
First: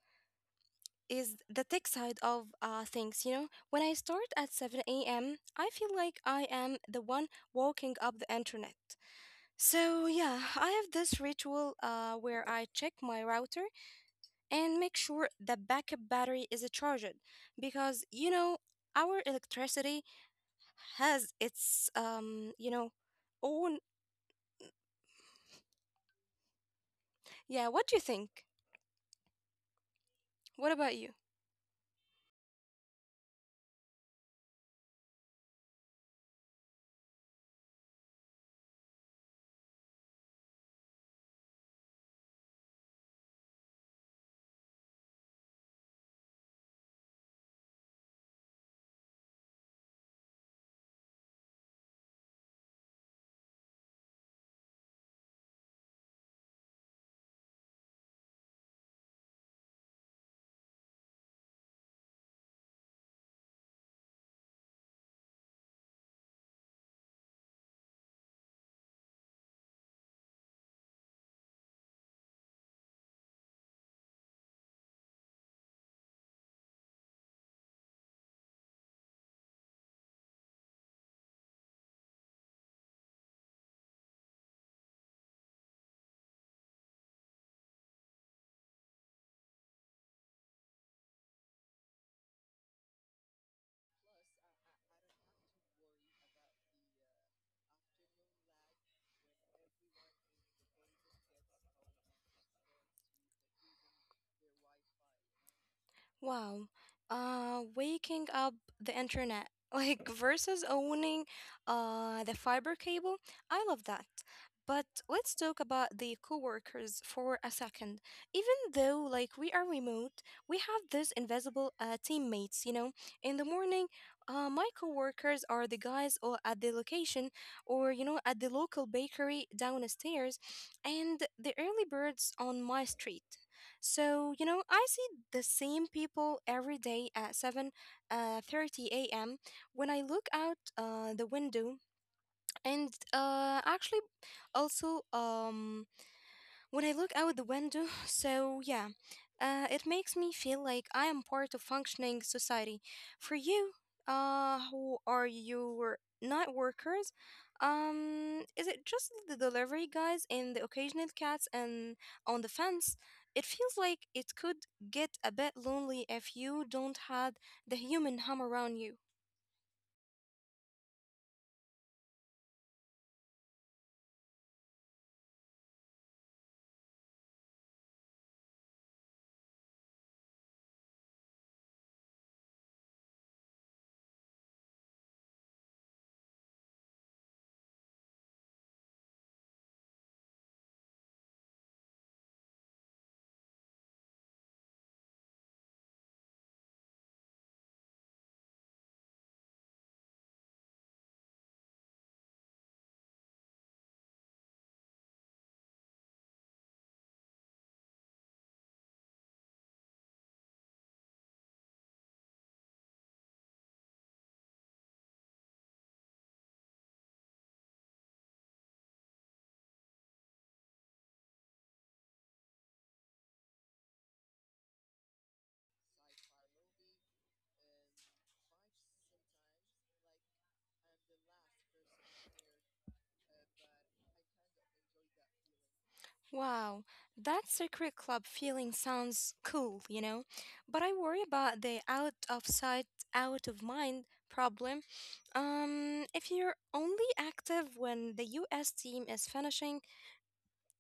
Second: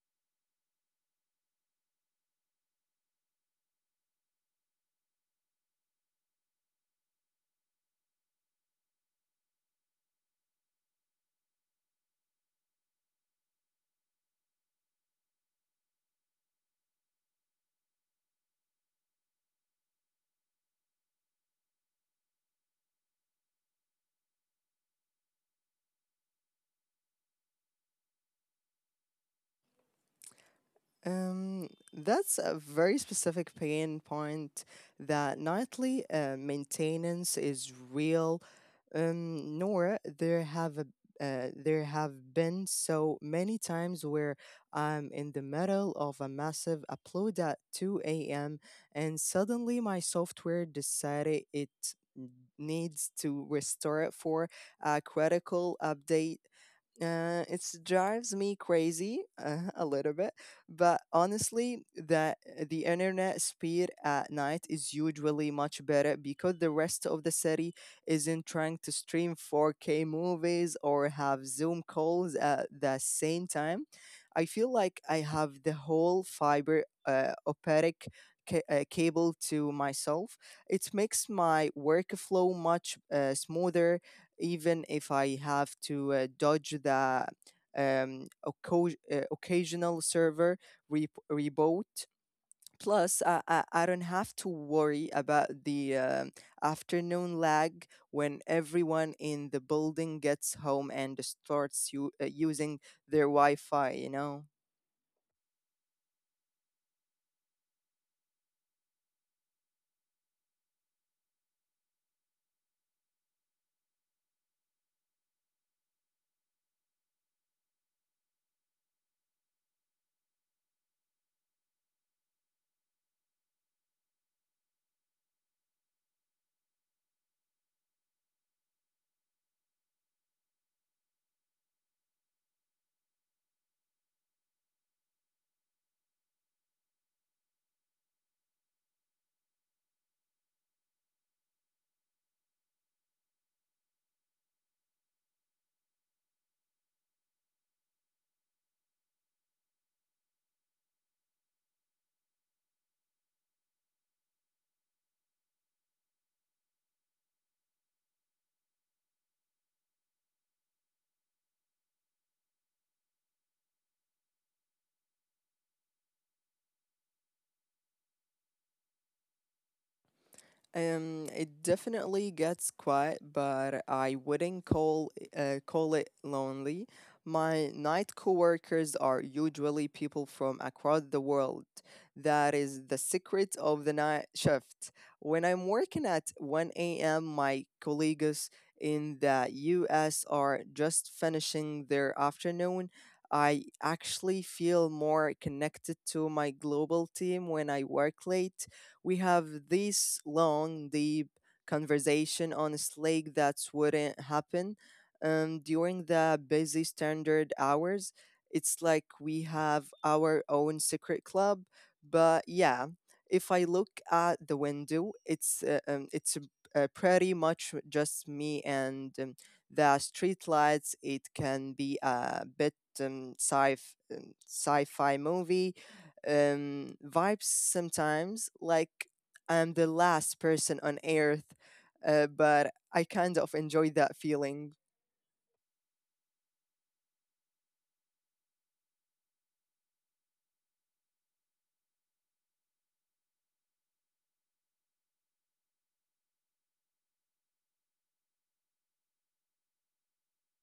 [SPEAKER 1] is the tech side of things. When I start at 7 a.m., I feel like I am the one walking up the internet. So yeah, I have this ritual where I check my router and make sure the backup battery is charged, because our electricity has its own. Yeah, what do you think? What about you?
[SPEAKER 2] Um, that's a very specific pain point that nightly maintenance is real, Nora, there have been so many times where I'm in the middle of a massive upload at 2 a.m. and suddenly my software decided it needs to restore it for a critical update. It drives me crazy a little bit, but honestly, that the internet speed at night is usually much better because the rest of the city isn't trying to stream 4K movies or have Zoom calls at the same time. I feel like I have the whole fiber optic cable to myself. It makes my workflow much smoother even if I have to dodge the occasional server reboot. Plus, I don't have to worry about the afternoon lag when everyone in the building gets home and starts using their Wi Fi, you know?
[SPEAKER 1] Wow. Waking up the internet like versus owning the fiber cable. I love that. But let's talk about the coworkers for a second. Even though we are remote, we have this invisible teammates. In the morning, my coworkers are the guys or at the location or at the local bakery downstairs and the early birds on my street. So, I see the same people every day at 7:30 a.m. when I look out the window. And actually, also, when I look out the window. So, yeah, it makes me feel like I am part of functioning society. For you, who are your night workers? Is it just the delivery guys and the occasional cats and on the fence? It feels like it could get a bit lonely if you don't have the human hum around you.
[SPEAKER 2] It definitely gets quiet, but I wouldn't call it lonely. My night coworkers are usually people from across the world. That is the secret of the night shift. When I'm working at 1 a.m., my colleagues in the US are just finishing their afternoon. I actually feel more connected to my global team when I work late. We have this long, deep conversation on Slack that wouldn't happen during the busy standard hours. It's like we have our own secret club. But yeah, if I look at the window, it's pretty much just me and the street lights. It can be a bit um, sci sci-fi movie vibes sometimes, like I'm the last person on earth, but I kind of enjoy that feeling.
[SPEAKER 1] Wow, that secret club feeling sounds cool, you know? But I worry about the out of sight, out of mind problem. If you're only active when the US team is finishing,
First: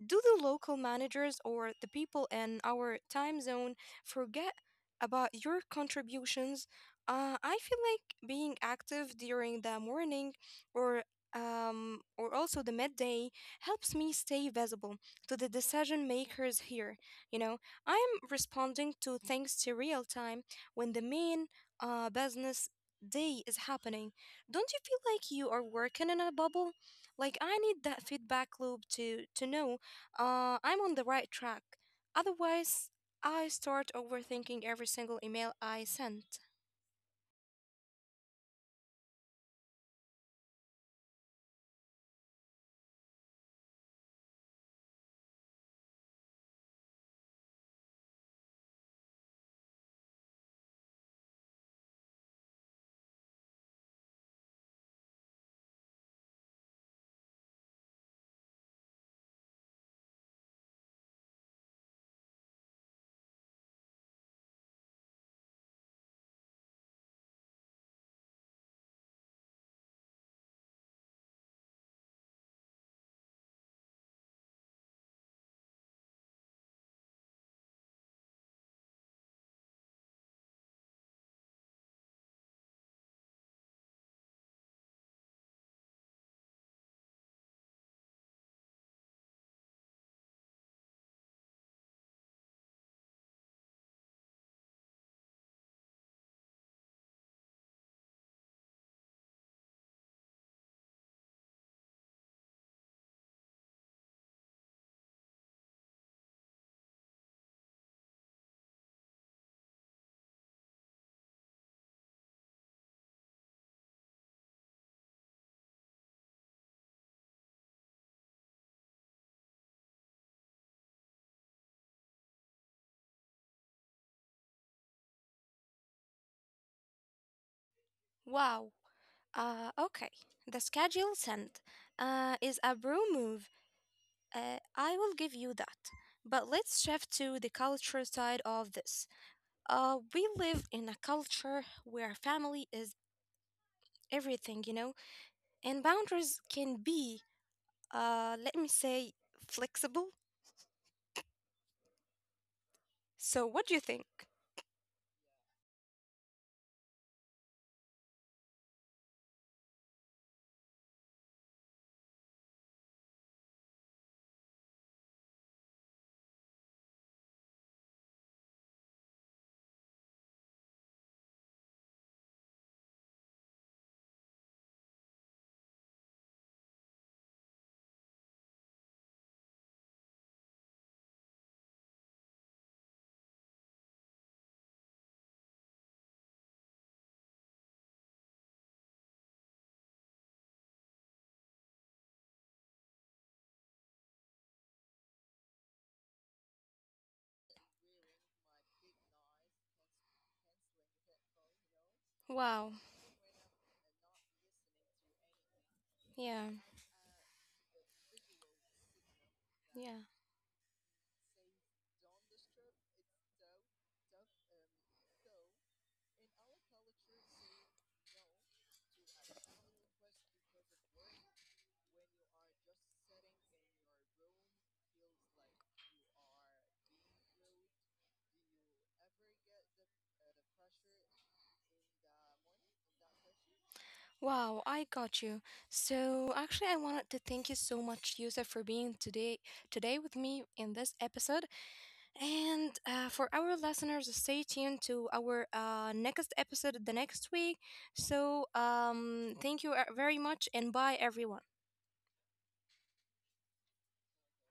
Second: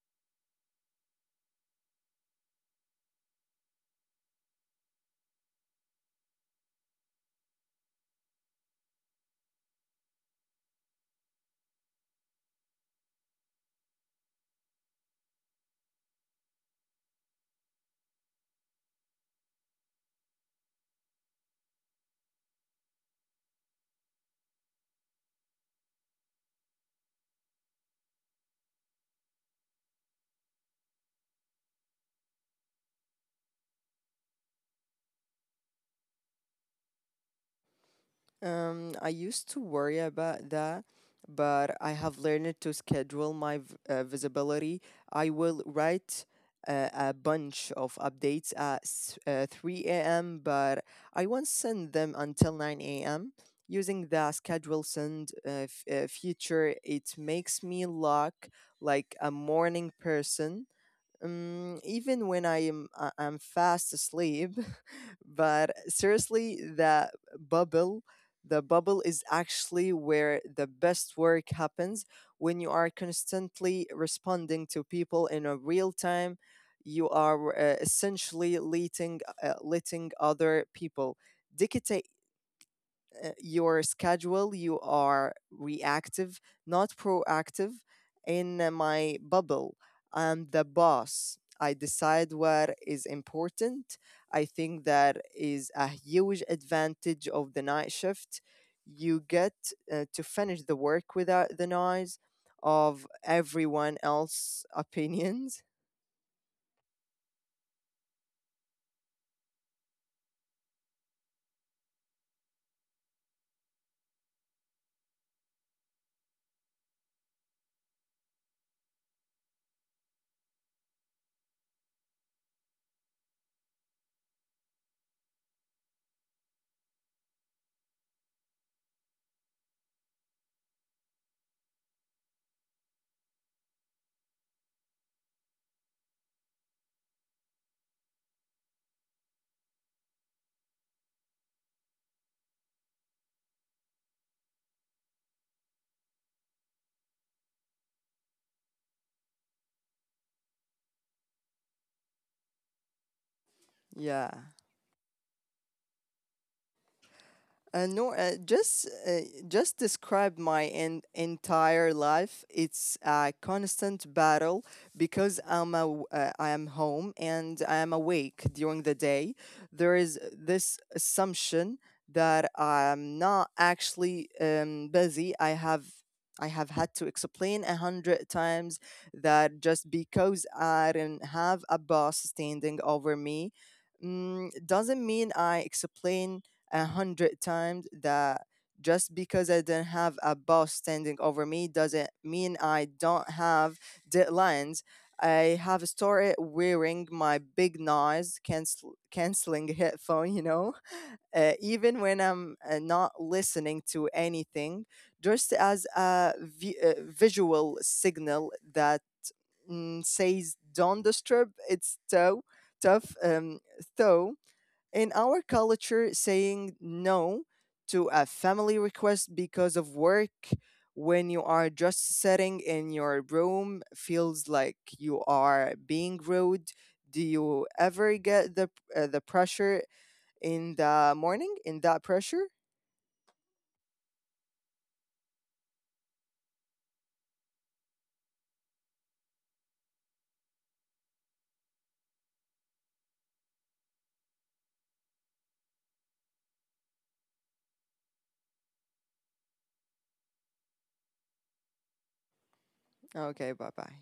[SPEAKER 1] do the local managers or the people in our time zone forget about your contributions? I feel like being active during the morning or or also the midday helps me stay visible to the decision makers here. You know, I'm responding to things to real time when the main business day is happening. Don't you feel like you are working in a bubble? I need that feedback loop to know I'm on the right track. Otherwise, I start overthinking every single email I sent.
[SPEAKER 2] I used to worry about that, but I have learned to schedule my visibility. I will write a bunch of updates at 3 a.m., but I won't send them until 9 a.m. Using the schedule send feature, it makes me look like a morning person, even when I'm fast asleep, but seriously, bubble, the bubble is actually where the best work happens. When you are constantly responding to people in a real time. You are essentially letting other people dictate your schedule, you are reactive, not proactive in my bubble. I'm the boss. I decide what is important. I think that is a huge advantage of the night shift. You get to finish the work without the noise of everyone else's opinions.
[SPEAKER 1] Wow. Okay. The schedule sent is a brew move. I will give you that. But let's shift to the culture side of this. We live in a culture where family is everything, and boundaries can be, let me say, flexible. So, what do you think?
[SPEAKER 2] Yeah. No, just Just describe my entire life. It's a constant battle because I am home and I am awake during the day. There is this assumption that I'm not actually busy. I have had to explain a hundred times that just because I don't have a boss standing over me mm, doesn't mean I explain a hundred times that just because I don't have a boss standing over me doesn't mean I don't have deadlines. I have started wearing my big noise canceling headphone, you know, even when I'm
[SPEAKER 1] Wow.
[SPEAKER 2] not listening to anything, just as a
[SPEAKER 1] Yeah.
[SPEAKER 2] visual signal that
[SPEAKER 1] Yeah.
[SPEAKER 2] says don't disturb. It's so tough, though in our culture, saying no to a family request because of work when you are just sitting in your room feels like you are being rude. Do you ever get the pressure in the morning? In that pressure?
[SPEAKER 1] Wow, I got you. So actually I wanted to thank you so much, Yusuf, for being today with me in this episode. And for our listeners, stay tuned to our next episode the next week. So thank you very much and bye everyone.
[SPEAKER 2] Okay, bye bye.